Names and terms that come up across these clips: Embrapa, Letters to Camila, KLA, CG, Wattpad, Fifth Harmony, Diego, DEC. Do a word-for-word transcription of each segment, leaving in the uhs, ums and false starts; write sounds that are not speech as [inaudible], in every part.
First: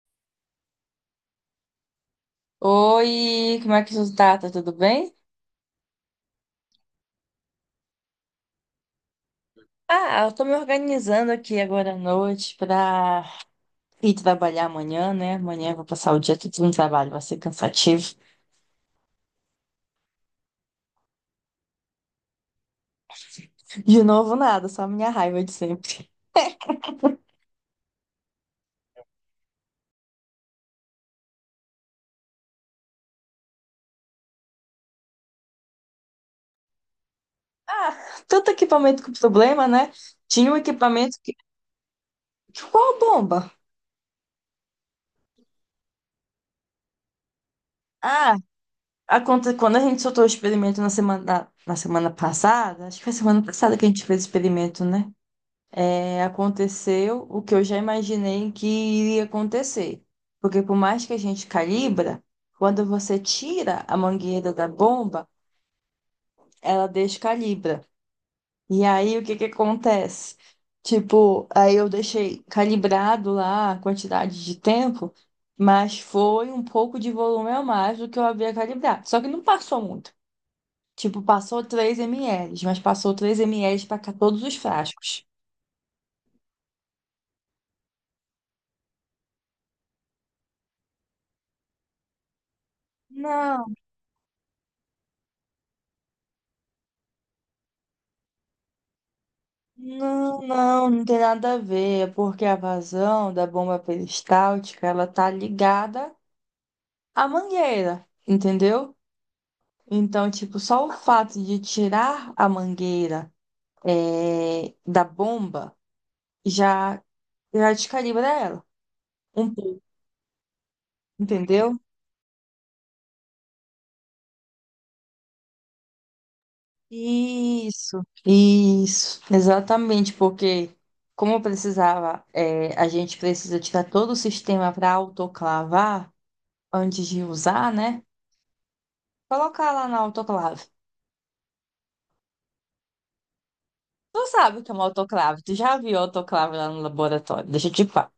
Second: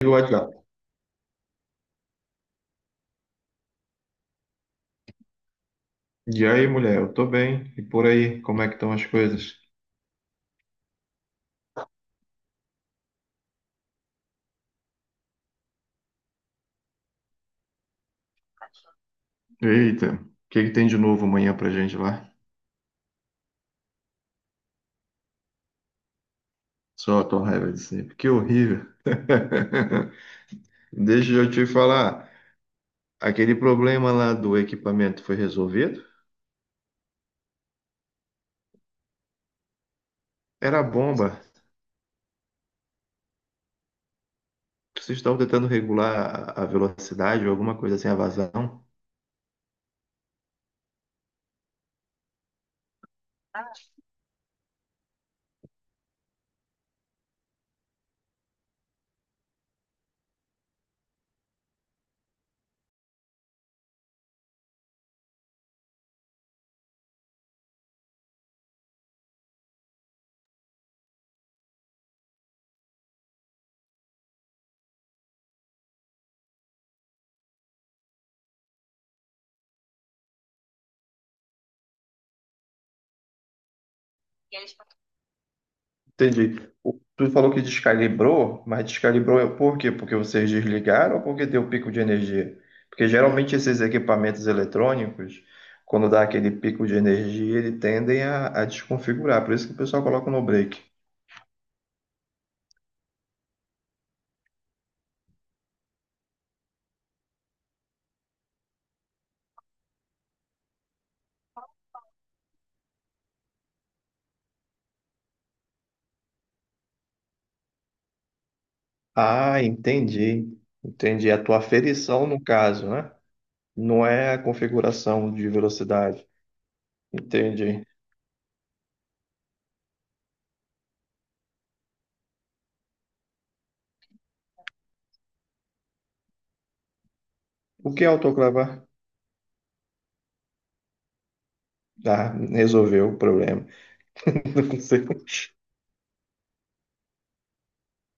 Pelo WhatsApp. Oi, como é que você tá? Tá tudo bem? E aí, mulher, eu tô bem. E por aí, como é que estão as coisas? Ah, eu tô me organizando aqui agora à noite pra ir trabalhar amanhã, né? Amanhã eu vou passar o dia todo no trabalho, vai ser cansativo. Eita, o que que tem de novo amanhã pra gente lá? De novo, nada, só a minha raiva de sempre. Só a [laughs] tua raiva de sempre. Que horrível. [laughs] Deixa eu te falar. Aquele problema lá do equipamento foi resolvido? Ah, tanto equipamento com problema, né? Tinha um Era a equipamento que. bomba. Qual bomba? Vocês estão tentando regular a a velocidade ou alguma coisa assim, a Ah, vazão? aconte... quando a gente soltou o experimento na semana, na semana passada, acho que foi semana passada que a gente fez o experimento, né? É, aconteceu o que eu já imaginei que iria acontecer. Porque por mais que a gente calibra, quando você tira a mangueira da bomba, ela descalibra. E aí o que que acontece? Tipo, aí eu deixei calibrado lá a quantidade de tempo, mas foi um pouco de volume a mais do que eu havia calibrado. Só que não passou muito. Tipo, passou três ml, mas passou três ml para todos os frascos. Entendi. O- Tu falou que descalibrou, mas descalibrou é por quê? Porque vocês desligaram ou porque deu pico de energia? Porque geralmente não esses equipamentos eletrônicos, quando dá aquele pico de energia, eles tendem a, a desconfigurar. Por isso que o pessoal coloca Não, no break. não, não tem nada a ver. É porque a vazão da bomba peristáltica, ela tá ligada à mangueira, entendeu? Então, tipo, só o fato de tirar a mangueira é da bomba já, já descalibra ela. Um Ah, pouco, entendi. Entendi. A tua entendeu? aferição, no caso, né? Não é a configuração de velocidade. Entendi. Isso, isso, exatamente, porque como precisava, é a gente precisa tirar todo o sistema para autoclavar antes de usar, O né? que é autoclavar? Colocar lá na autoclave. Ah, resolveu o problema. Tu sabe o que [laughs] é Não uma sei. autoclave? Tu já viu autoclave lá no laboratório? Deixa eu te falar.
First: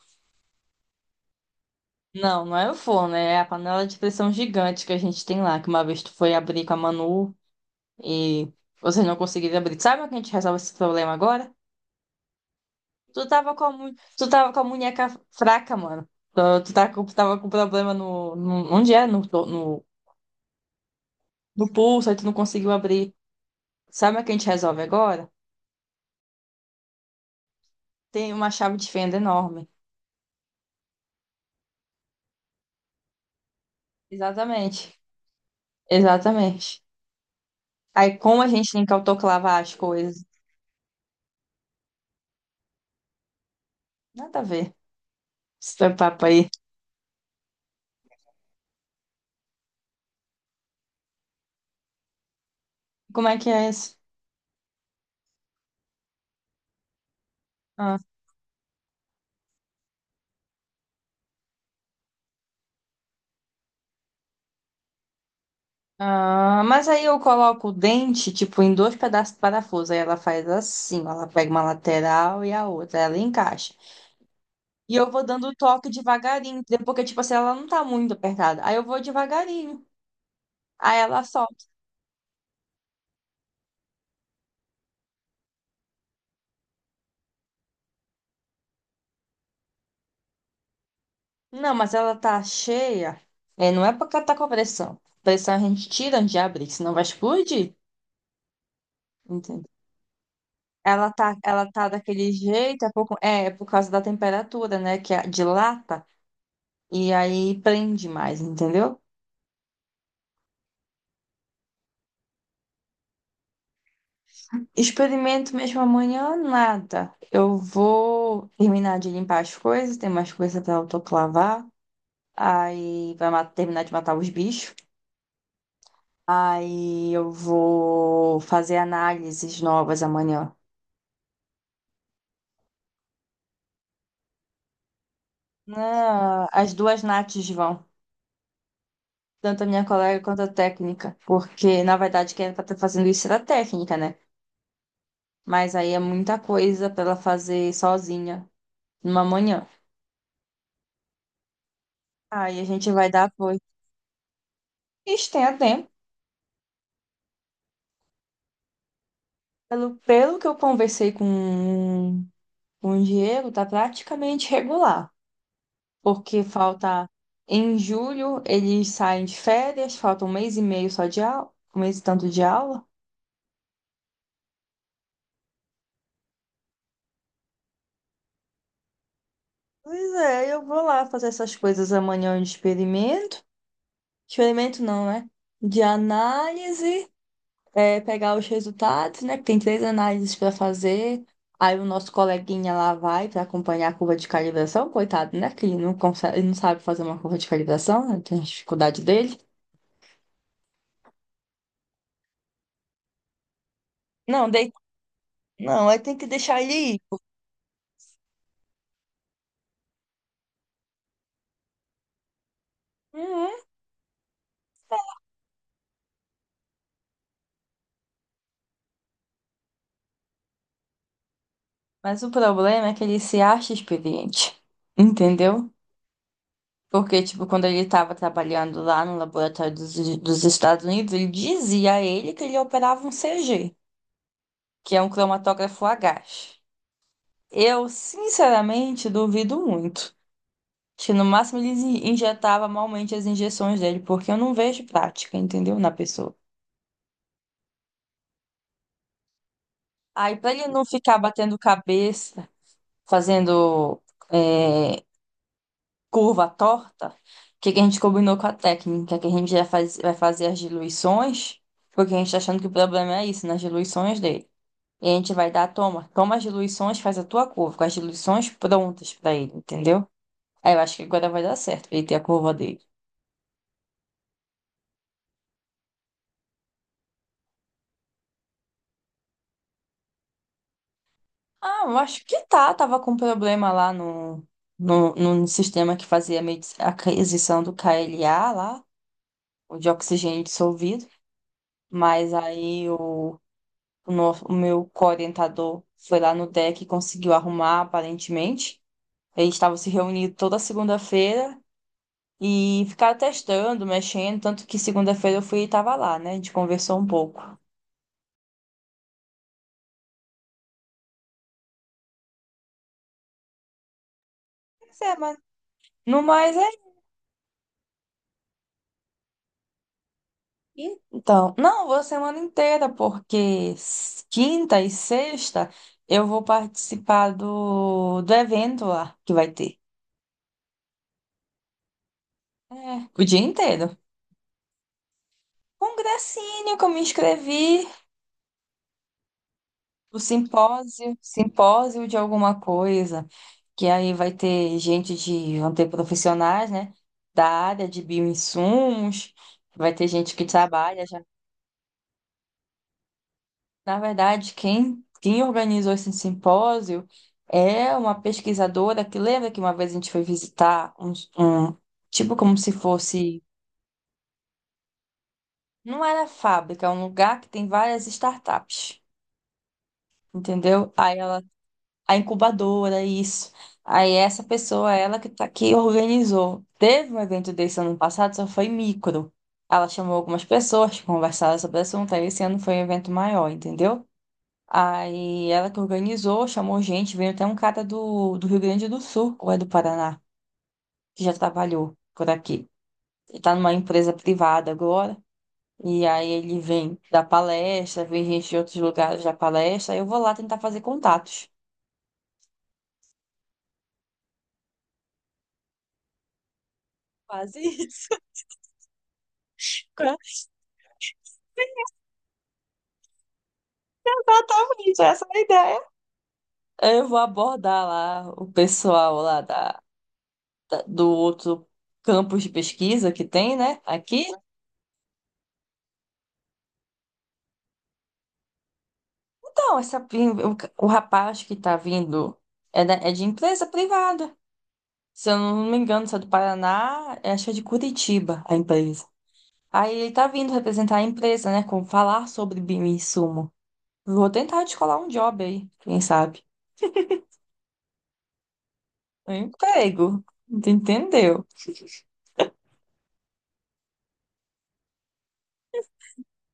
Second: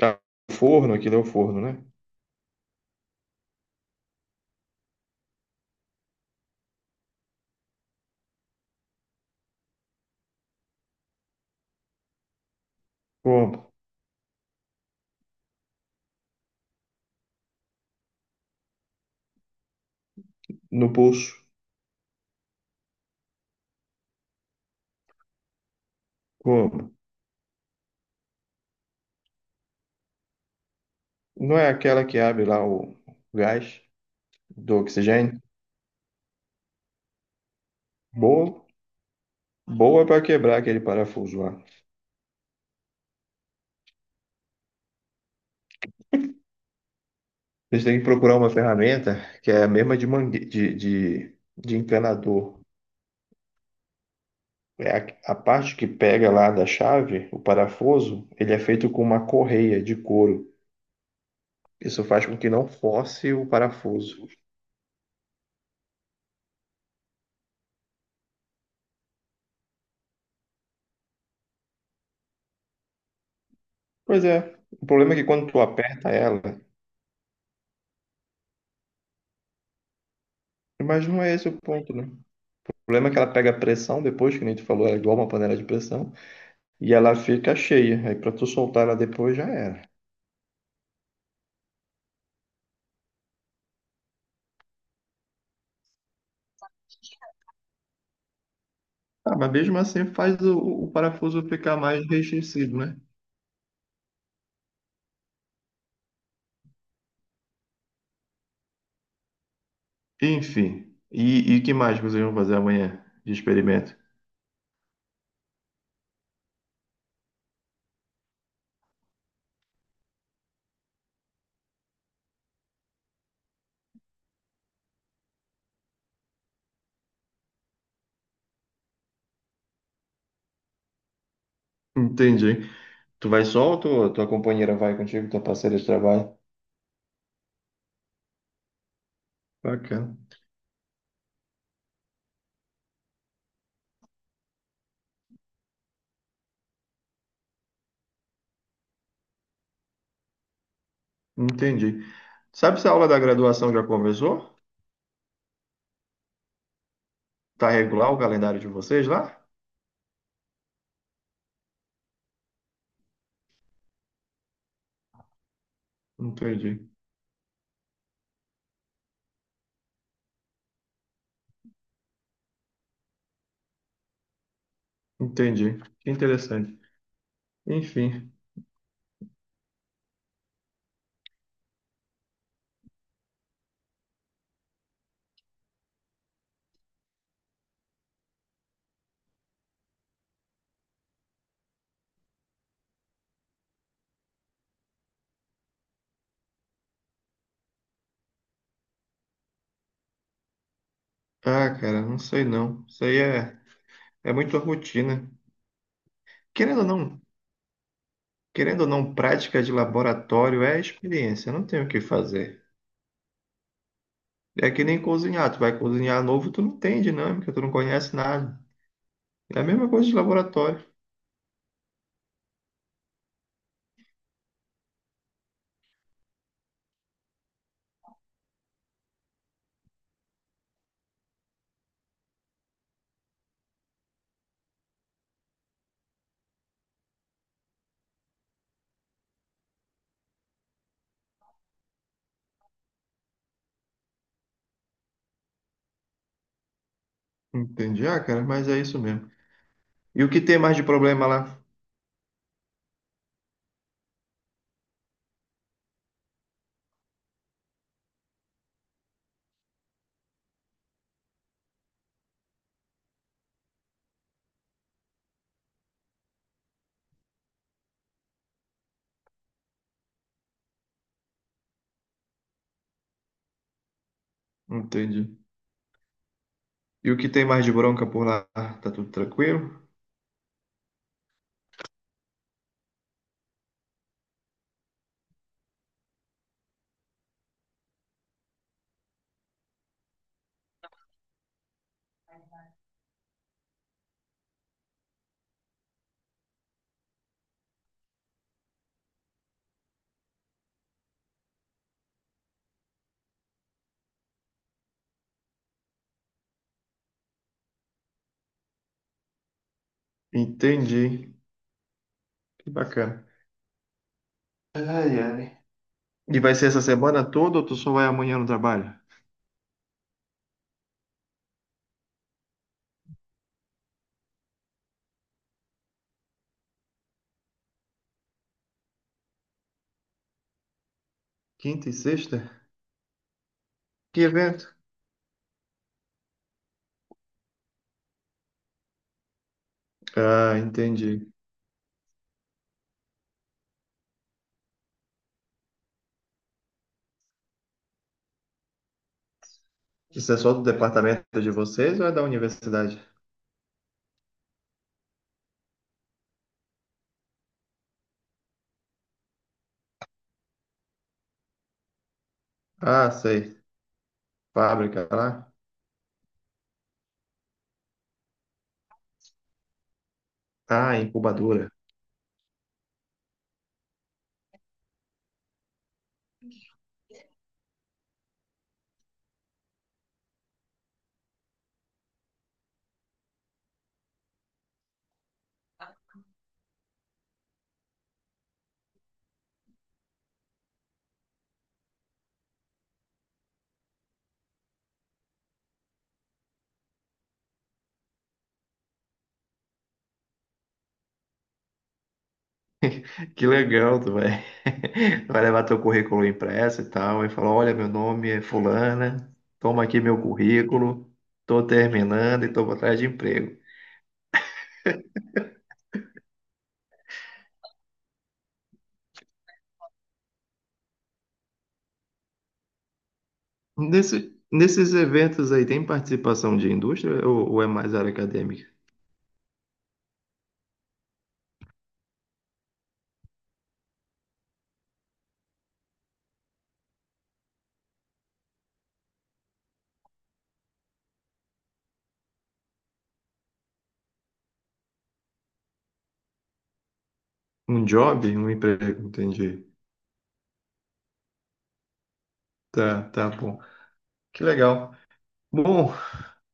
Ah, forno, aquilo é o forno, né? Não, não é o forno, é a panela de pressão gigante que a gente tem lá, que uma vez tu foi abrir com a Manu e vocês não conseguiram abrir. Sabe como que a gente resolve esse problema agora? Tu tava com a, Como? mu- tu tava com a munheca fraca, mano. Tu, tu tá com- tava com problema no, no- Onde é? No, no, No pulso. no pulso, aí tu não conseguiu abrir. Sabe o que a gente resolve agora? Como? Tem uma chave de fenda enorme. Não é aquela que abre lá o gás do Exatamente. oxigênio? Exatamente. Aí, como a Boa, gente tem que autoclavar as boa coisas? para quebrar aquele parafuso lá. Nada a ver. Esse teu papo aí. Vocês têm que procurar uma ferramenta que é a mesma de, mangue... de, de, de encanador. Como é que é isso? É a, a parte que pega lá da chave, o Ah, parafuso, ele é feito com uma correia de couro. Isso faz com que não force o parafuso. ah, mas aí eu coloco o dente, tipo, em dois pedaços de parafuso. Aí ela faz assim, ó, ela pega uma lateral e a outra, ela encaixa. Pois é, o E eu problema é vou que dando quando o tu toque aperta ela, devagarinho, entendeu? Porque, tipo assim, ela não tá muito apertada. Aí eu vou devagarinho. Aí mas não ela é esse o solta. ponto, né? O problema é que ela pega pressão depois, que nem tu falou, ela é igual uma panela de pressão. E ela fica cheia. Aí pra tu soltar ela depois já era. Não, mas ela tá cheia. É, não é porque ela tá com pressão. Pressão a gente tira antes de abrir, senão vai explodir. Ah, mas Entendeu? mesmo assim faz o, o Ela tá, parafuso ela ficar tá mais daquele restringido, jeito, é né? por, é, é por causa da temperatura, né? Que a- dilata e aí prende mais, entendeu? Enfim. E o que mais que vocês vão fazer amanhã de experimento? Experimento mesmo amanhã, nada. Eu vou terminar de limpar as coisas, tem mais coisa pra autoclavar. Aí vai ma- terminar de matar os bichos. Aí eu vou fazer análises novas amanhã. Entendi. Tu vai só ou tua, tua companheira vai contigo, tua parceira de trabalho? Não, as duas nates vão. Tanto a minha Bacana. colega quanto a técnica. Porque, na verdade, quem era pra estar fazendo isso era a técnica, né? Mas aí é muita coisa pra ela fazer sozinha numa manhã. Entendi. Aí a Sabe se gente a vai aula da dar apoio. graduação já começou? Isso tem a tempo. Tá regular o calendário de vocês lá? Pelo, pelo que eu conversei com, com o Diego, tá praticamente regular. Porque Entendi. falta. Em julho eles saem de férias, falta um mês e meio só de aula, um mês e tanto de aula. Entendi. Que interessante. Enfim. Pois é, eu vou lá fazer essas coisas amanhã de experimento. Experimento não, né? De análise. É, pegar os resultados, né? Que tem três análises para fazer. Aí o nosso coleguinha lá vai para acompanhar a curva de calibração, coitado, né? Que ele não consegue, ele não sabe fazer uma curva de calibração, né? Tem dificuldade dele. Ah, cara, não sei não. Isso aí é, é Não, muito dei... rotina. não, aí tem que deixar Querendo ou ele ir. não, querendo ou não, prática de laboratório é experiência, não tem o que fazer. Uhum. É que nem cozinhar, tu vai cozinhar novo, tu não tem dinâmica, tu não conhece nada. É a mesma coisa de laboratório. Mas o problema é que ele se acha experiente, entendeu? Porque, tipo, quando ele estava trabalhando lá no laboratório dos, dos Estados Unidos, ele dizia a ele que ele operava um C G, que é um cromatógrafo a gás. Eu, sinceramente, duvido muito. Acho que no máximo eles in- injetava malmente as injeções dele, porque eu não vejo prática, entendeu? Na pessoa. Entendi, ah, cara, mas é isso mesmo. E o Aí, que pra tem ele mais de não ficar problema lá? batendo cabeça, fazendo é, curva torta, o que que a gente combinou com a técnica? Que a gente já faz, vai fazer as diluições, porque a gente tá achando que o problema é isso, nas diluições dele. E a gente vai dar, toma, toma as diluições, faz a tua curva, com as diluições prontas pra ele, entendeu? Aí eu acho que agora vai dar certo pra ele ter a curva dele. Entendi. E o que tem mais de bronca por lá? Ah, tá tudo tranquilo? Ah, eu acho que tá. Tava com problema lá no, no, no sistema que fazia a medi- a aquisição do K L A lá, o de oxigênio dissolvido. Mas aí o, o, no- o meu coorientador foi lá no D E C e conseguiu arrumar, aparentemente. Eles estavam se reunindo toda segunda-feira e ficaram testando, mexendo. Tanto que segunda-feira eu fui e tava lá, né? A gente conversou um pouco. Entendi. Que bacana. Mas Ai, é, mas. ai. No E vai mais ser essa semana toda ou tu só vai amanhã no trabalho? Então, não, vou a semana inteira, porque s- quinta e sexta eu vou participar do, do evento lá que vai ter. Quinta e sexta? É, o dia inteiro. Que evento? Congressinho que eu me inscrevi, o Ah, simpósio, entendi. simpósio de alguma coisa, que aí vai ter gente de, vão ter profissionais, né, da área de bioinsumos, vai ter Isso gente é que só do trabalha já. departamento de vocês ou é da universidade? Na verdade, quem, quem organizou esse simpósio é uma pesquisadora que lembra que uma vez a gente foi visitar um, um- tipo como se Ah, fosse, sei. Fábrica lá. não era fábrica, é um lugar que tem várias startups, entendeu? Ah, Aí ela, incubadora. a incubadora, isso. Aí essa pessoa, ela que tá aqui, organizou. Teve um evento desse ano passado, só foi micro. Ela chamou algumas pessoas, que conversaram sobre o assunto, aí esse ano foi um evento maior, entendeu? Aí ela que organizou, chamou gente, veio até um cara do, do Rio Grande do Sul, ou é do Paraná, que já trabalhou por aqui. Ele tá numa empresa privada agora, e aí ele vem dar palestra, vem gente de outros lugares dar palestra, aí eu vou lá tentar fazer contatos. Que legal, tu vai. [laughs] Vai levar teu currículo impresso e tal, e falar, Quase olha, meu isso. nome é fulana, toma [laughs] aqui meu Quase. currículo, tô terminando e tô atrás de emprego. Exatamente, essa é a ideia. Aí eu vou abordar lá o pessoal lá da, da- do outro campus de pesquisa que tem, né, aqui. Nesse, nesses eventos aí, tem participação de indústria ou, ou é mais área acadêmica? Não, essa, o, o rapaz que tá vindo é, da- é de empresa privada. Se eu não me engano, se é do Paraná, é, acho que é de Curitiba a empresa. Aí ele tá vindo representar a empresa, né? Com falar sobre insumo. Vou tentar descolar um job aí, quem sabe? Um job, um emprego, Um entendi. emprego. Tu entendeu? Tá, tá bom. Que legal. Bom,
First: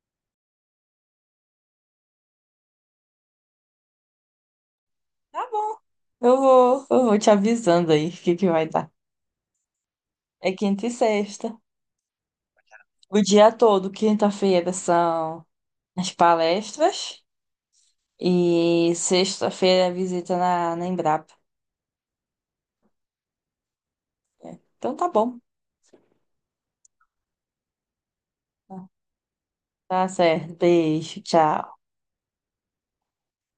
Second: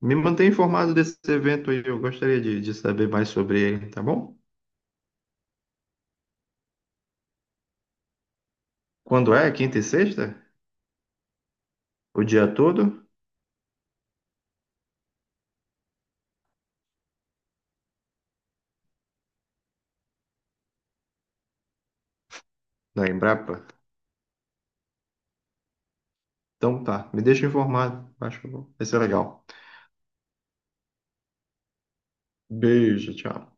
me mantém informado desse evento aí, eu gostaria de, de saber mais sobre ele, tá bom? Tá bom. Eu vou, eu vou te avisando aí o que que vai dar. Quando é? Quinta e sexta? É quinta e sexta. O dia todo? O dia todo, quinta-feira são as palestras. E sexta-feira visita na, na Embrapa. Na Embrapa? Então tá bom. Então tá, me deixa informado. Acho que eu vou- vai ser legal. Tá certo. Beijo. Tchau. Beijo, tchau.